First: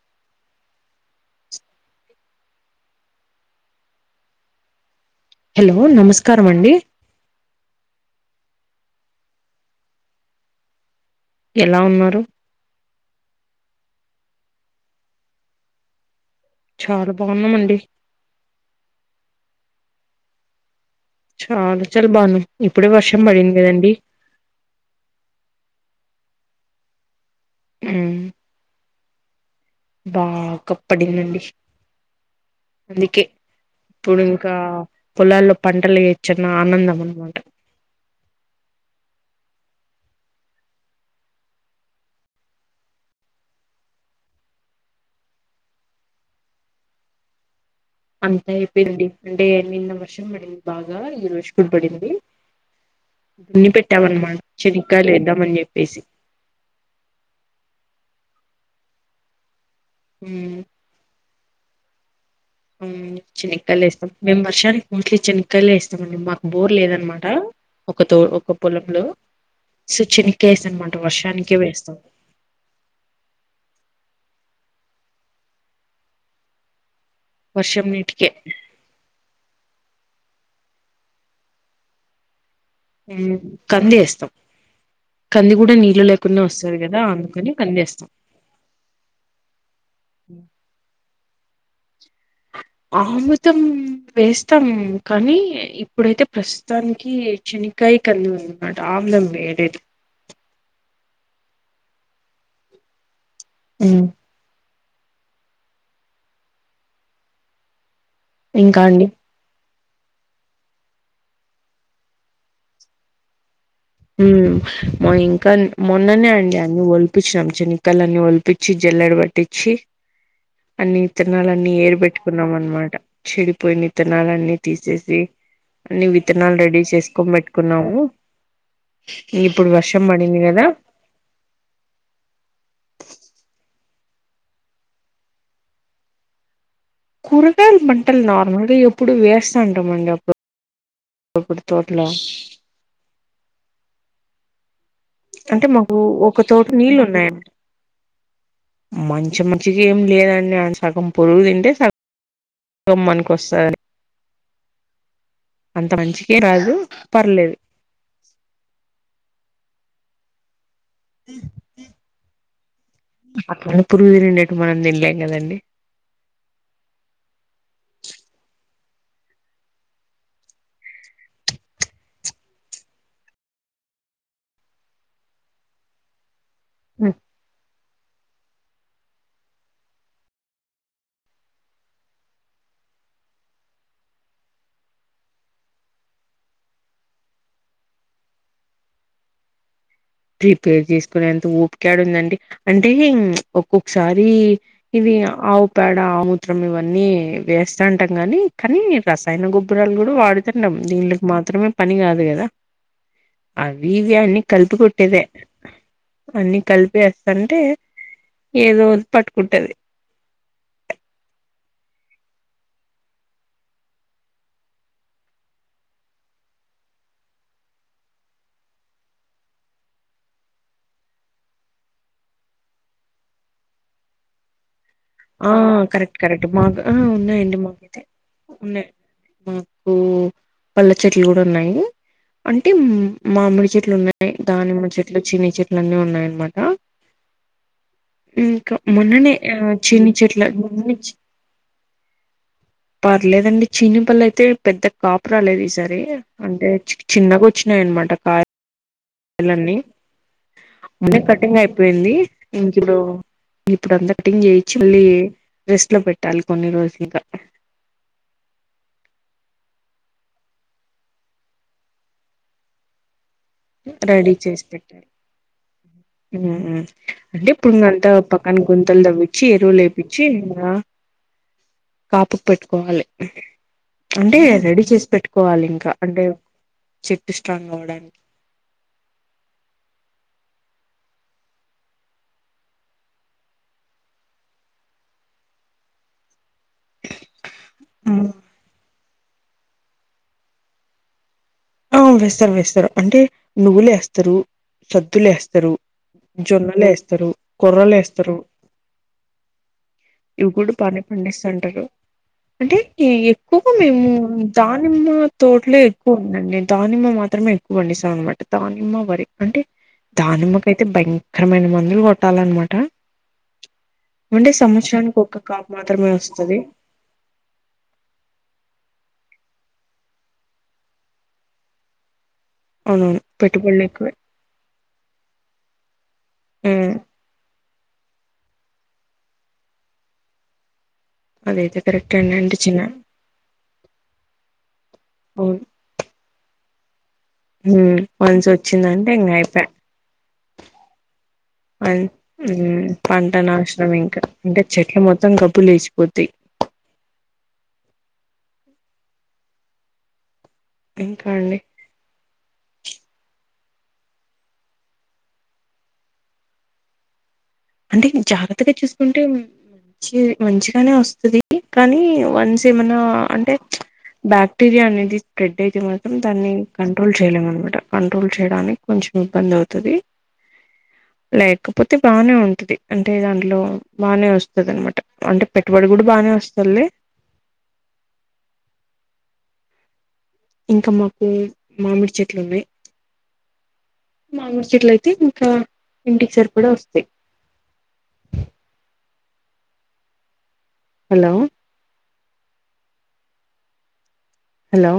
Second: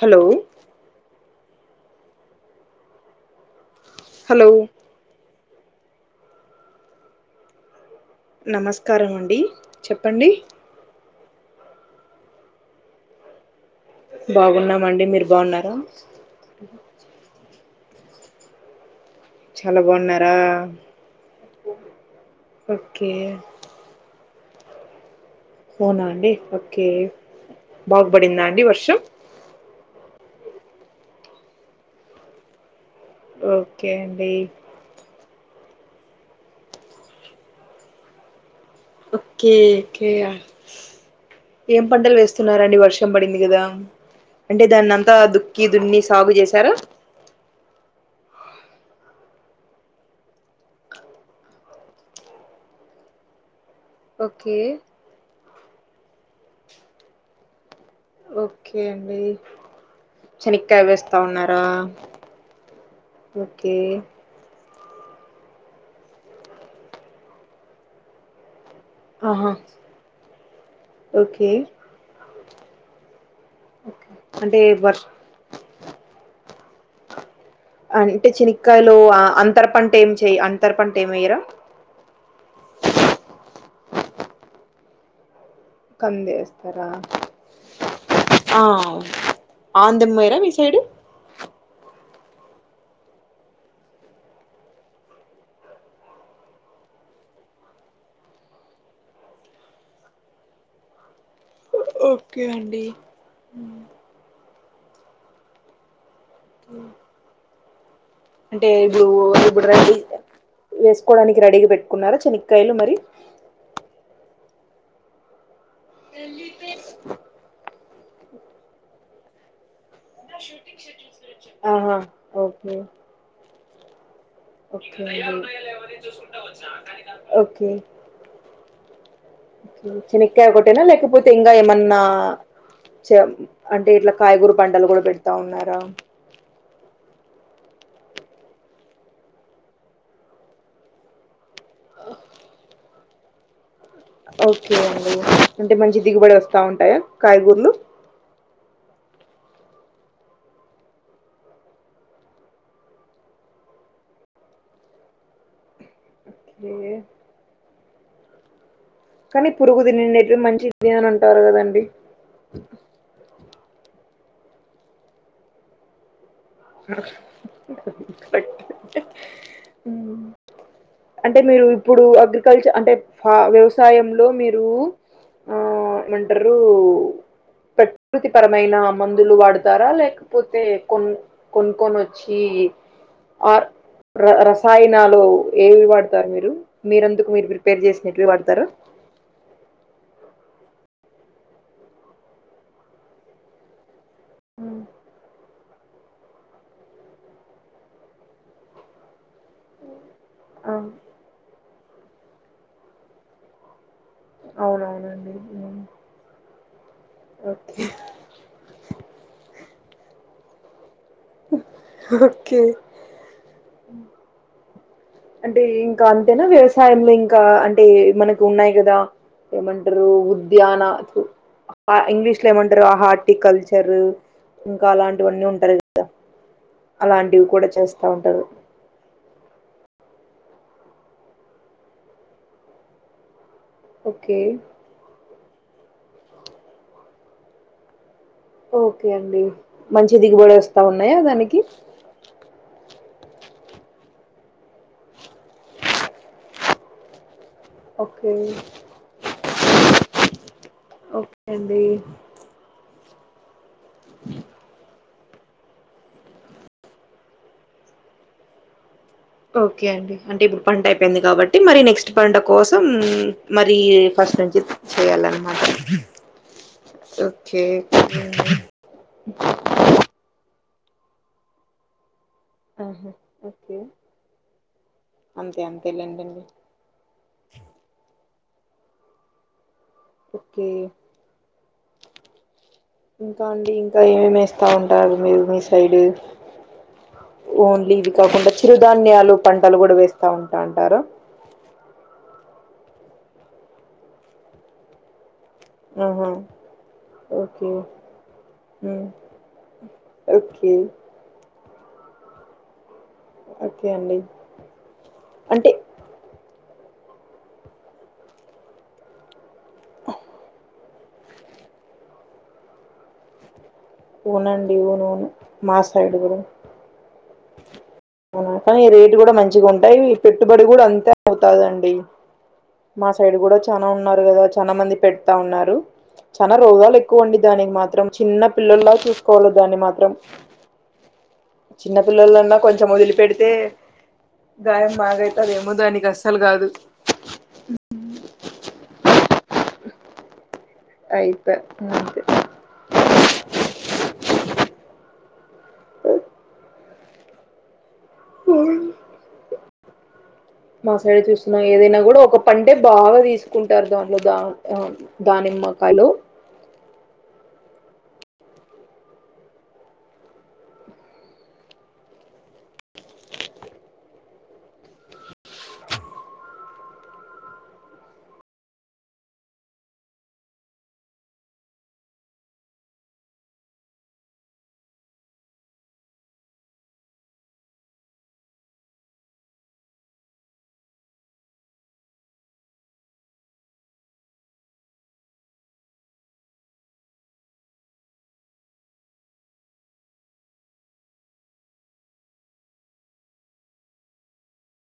Hello hello hello నమస్కారం అండి నమస్కారం అండి చెప్పండి ఎలా ఉన్నారు బాగున్నామండి మీరు బాగున్నారా చాలా బాగున్నామండి చాలా బాగున్నారా చాలా చాలు బావున్నాం ఇప్పుడే ఓకే వర్షం పడింది కదండి అవునా అండి ఓకే బాగుబడిందా అండి వర్షం బాగ పడిందండి అందుకే ఓకే ఇప్పుడు అండి ఇంకా పొలాల్లో పంటలు ఏయచ్చన్న ఆనందం అనమాట ఓకేకే ఏం పంటలు వేస్తున్నారండి వర్షం పడింది కదా అంటే దాన్ని అంతా దుక్కి దున్ని సాగు చేసారా అంత అయిపోయింది అంటే నిన్న వర్షం పడింది బాగా ఈ రోజు కు పడింది దున్ని పెట్ ట్టమనమాట ఓకే చెనికాయలేద్దామని చెప్పేసి ఓకే అండి శనక్కాయ వేస్తా ఉన్నారా ఉమ్ ఓకే చినిక్కలేస్తాం మేము వర్షాని మోస్ట్లీ చనక్కాయలే ఇష్టమండి మాకు బోర్ లేదనమాట ఒక తో ఒక పొలంలో ఆహా [unintelligible] చనక్కాయే అనమాట ఓకే వర్షానికే వేస్తాం. అంటే వర్షం వర్షం నీటికే అంటే చనక్కాయలు అంతర పంట ఏం తే అంతర్ పంట ఏం వెయ్యరా హ్మ్ కందెస్తాం కంది గుడా నీళ్లు కంది లేకున్నా వస్తది వేస్తారా కదా అందుకని కందెస్తాం. ఆమ్దం పొయ్యరా మీ సైడు ఆముదం వేస్తాం కానీ ఇప్పుడైతే ప్రస్తుతానికి చి ఇంకా కంది ఉందనమాట ఆమ్దం వేయ్యలేదు. ఓకే అండి హ్మ్ హ అంటే ఇంకా ఇప్పుడు అండి ఇప్పుడు రడి వేసుకోవడానికి రెడీగా పెట్టుకున్నారా శనక్కయలు మరి హ్మ్ ఇంకా మొన్ననే అండి అన్ని వొలిపించినం శన మక్కలన్ని ఒలిపించి జల్లడ పట్టించి అన్ని తినాలని ఆహా ఏరు పెట్టుకున్నాం ఓకే అనమాట చెడి ఓకే అండి అన్ని విత్తనాలు రెడీ చేసుకొని ఓకే పెట్టుకున్నాము ఇప్పుడు వర్షం పడింది శనక్కాయ కదా ఒకటేనా లేకపోతే ఇంగ ఏమన్నా అంటే ఇట్ల కాయగూర పంటలు కూడా పెడతా ఉన్నారా కురగాయల్ పంటల్ నార్మల్గా ఎప్పుడు వేసా ఉంటాం అండి అప్పుడ కొబ్బరి తోట్లో ఓకే అండి అంటే మాకు మంచి దిగుబడి ఒక వస్తా తోట ఉంటాయా నీళ్ళు ఉన్నాయి కాయగూర్లు మంచి మంచికి ఏం లేదండి సగం పురుగు తింటే సగం సగం మనకోస్తది అంత మంచికి రాదు ఓకే పర్లేదు మీర్ పురుగు తినిండేది మంచిదే అని అంటారు కదండి అట్ల అని పురుగు తినిండేట్ మనం తినలేం కదండి కరెక్ట్ అంటే మీరు ఇప్పుడు అగ్రికల్చర్ అంటే ఫ వ్యవసాయంలో మీరు ఆ ఏమంటరు ఆ ప్రకృతి పరమైన మందులు వాడతారా లేకపోతే కొన్ కొన్కోకొనోచ్చి ఆర్ ర రసాయనాలు ఏవి వడతారు మీరు మీరెందుకు మీర్ ప్రిపేర్ చేసినట్వి వాడతరు ప్రిపేర్ చేసుకునేంత ఒపికెడుందండి అంటే ఒక్కొ ఒకసారి మ్మ్. ఇవి ఆవు పేడ, ఆమూత్రం ఇవన్నీ వేస్తంటాం కనీ కని రసాయన గొపురాలు ఆ, వాడుతున్నాం దీట్లకి మాత్రమే పని కాదు కదా ఆ విర్యాన్ని కలుపు టిదే అవునవునండి మ్మ్. అన్ని కలిపి ఎతంటే ఓకే ఏదో పట్టుకుంటది. ఓకే అంటే ఇంకా అంతేనా వ్యవసాయంలో ఇంకా అంటే మనకు ఉన్నాయి కదా ఏమంట్రు ఉద్యాన ఇంగ్లీష్ లో ఏమంట్రు హార్టి కల్చర్ ఆ కరెక్ట్ కరెక్ట్ మాక్ ఆ అలాంటివి ఉన్నాయండి కూడా మాది చేస్తా ఉంటారు ఉన్నాయి హ్మ్ పండ్ల చెట్లు గుడా ఉన్నాయి అంటే మామిడి చెట్లు ఉన్నాయి ఓకే దానిమ్మ చెట్లు చిన్ని చెట్లు అన్నీ ఉన్నాయ అన్మాట ఇంకా ఓకే మొన్ననే అండి ఆ చిన్ని మంచి చెట్ల దిగుబడి వస్తా ఉన్నాయా దానికి పర్లేదండి చినిపల్ల అయితే పెద్ద కాపురాలేదు ఈసారి అంటే చిన్నగా వచ్చినయనమాట ఓకే కా పలన్నీ మన్న ఓకే కటింగ్ అండి అయిపోయింది ఇట్లో ఇప్పుడు అన్దటింగ్ ఏచువల్లి [inaudible] రెస్ట్ లో పెట్టాలి కొన్ని రోజులుగా ఓకే అండి అంటే ఇప్పుడు పంట అయిపోయింది కాబట్టి మరి నెక్స్ట్ పంట కోసం మరి రెడీ ఫస్ట్ నుంచి చేసి పెట్టారు చేయాలన్నమాట అంటే ఓకే ఇప్పుడు ఇంకా అంతా ఓకే అండి. పక్కన గుంతలు తవ్వచ్చి ఎరువు లే పించి కాపుకు పెట్టుకోవాలి ఆహా, ఓకే అంటే రెడీ చేసి అంతే పెట్టుకోవాలి ఇంకా అంటే అంతేలేండి చెట్టు స్ట్రాంగ్ అవడానికి ఓకే ఇంకా అండి ఇంకా ఏమేమి వేస్తా ఉంటారు మీరు మీ సైడ్ ఓన్లీ ఇవి కాకుండా చిరుధాన్యాలు పంటలు కూడా వేస్తా ఉంటా అంటారు ఆ వేస్తారు వేస్తారు అంటే నువ్వులే వేస్తారు సద్దులే వేస్తారు ఆహా స్తారు జొన్నలు వేస్తారు ఓకే కుర్రలు వేస్తారు హ్మ్. ఇవి కూడా ఓకే పానీ పండిస్తుంటారు అంటే ఎక్కువగా ఓకే మేము అండి దానిమ్మ అంటే తోటలే ఎక్కువ ఉంట దానిమ్మ మాత్రమే ఎక్కువ పండిస్తాం అనమాట దానిమ్మ వరి అంటే దానమ్మకయితే భయంకరమైన మందులు కొట్టాలన్నమాట ఉండే అవునండి సంవత్సరానికి అవునవును ఒకక్క కాప్ మా మాత్రమే సైడ్ కూడా వస్తుంది అవునా కానీ ఈ రేటు కూడా మంచిగా ఉంటాయి ఈ పెట్టుబడి కూడా అంతే అవుతాదండి మా అవునవును సైడ్ కూడా పెట్టుబడులు చనా ఎక్కువే ఉన్నారు కదా చనా మంది పెడతా ఉన్నారు చాలా ఉమ్ రోగాలు ఎక్కువ అండి దానికి మాత్రం చిన్న పిల్లల్లా చూసుకోవాల దాన్ని మాత్రం అదైతే కరెక్ట్ అండి అంటే చిన్నపిల్లలన్నా కొంచెం చిన్న వొదిలిపెడితే గాయం మాగైతే అదేమో దానికి అస్సలు కాదు మన్స్ వచ్చిందంటే ఇకా అయిపో అయిపే అ అంతే పంట నాశనం ఇంకా ఇంకా చెట్ల మొత్తం మొత్తం జబ్బు లేచిపోతాయి మా సైడ్ ఇంకా అండి చూస్తున్నా ఏదైనా కూడా ఒక పడు అంటే బాగా తీసుకుంటారు దాంట్లో దా ఆ దానిమ్మకాయలు అంటే జాగ్రత్తగా చూసుకుంటే మంచి మంచిగానే వస్తుది కానీ వన్స్ ఏమన్నా అంటే బాక్టీరియా అనేది స్ప్రెడ్ అయితే మాత్రం దాన్ని కంట్రోల్ చేయలేం అనమాట కంట్రోల్ చేయడానికి కొంచెం ఇబ్బంది అవుతది లేకపోతే బానే ఉంటుం ది అంటే దాంట్లో బాగానే వస్తుంది అనమాట అంటే పెట్టుబడి కూడా బాగానే వస్తుది లే ఇంకా మాకు మామిడి చెట్లు ఉన్నాయి మాముడి చెట్లు అయితే ఇంకా ఇంటికి సరిపడా వస్తాయి హలో హలో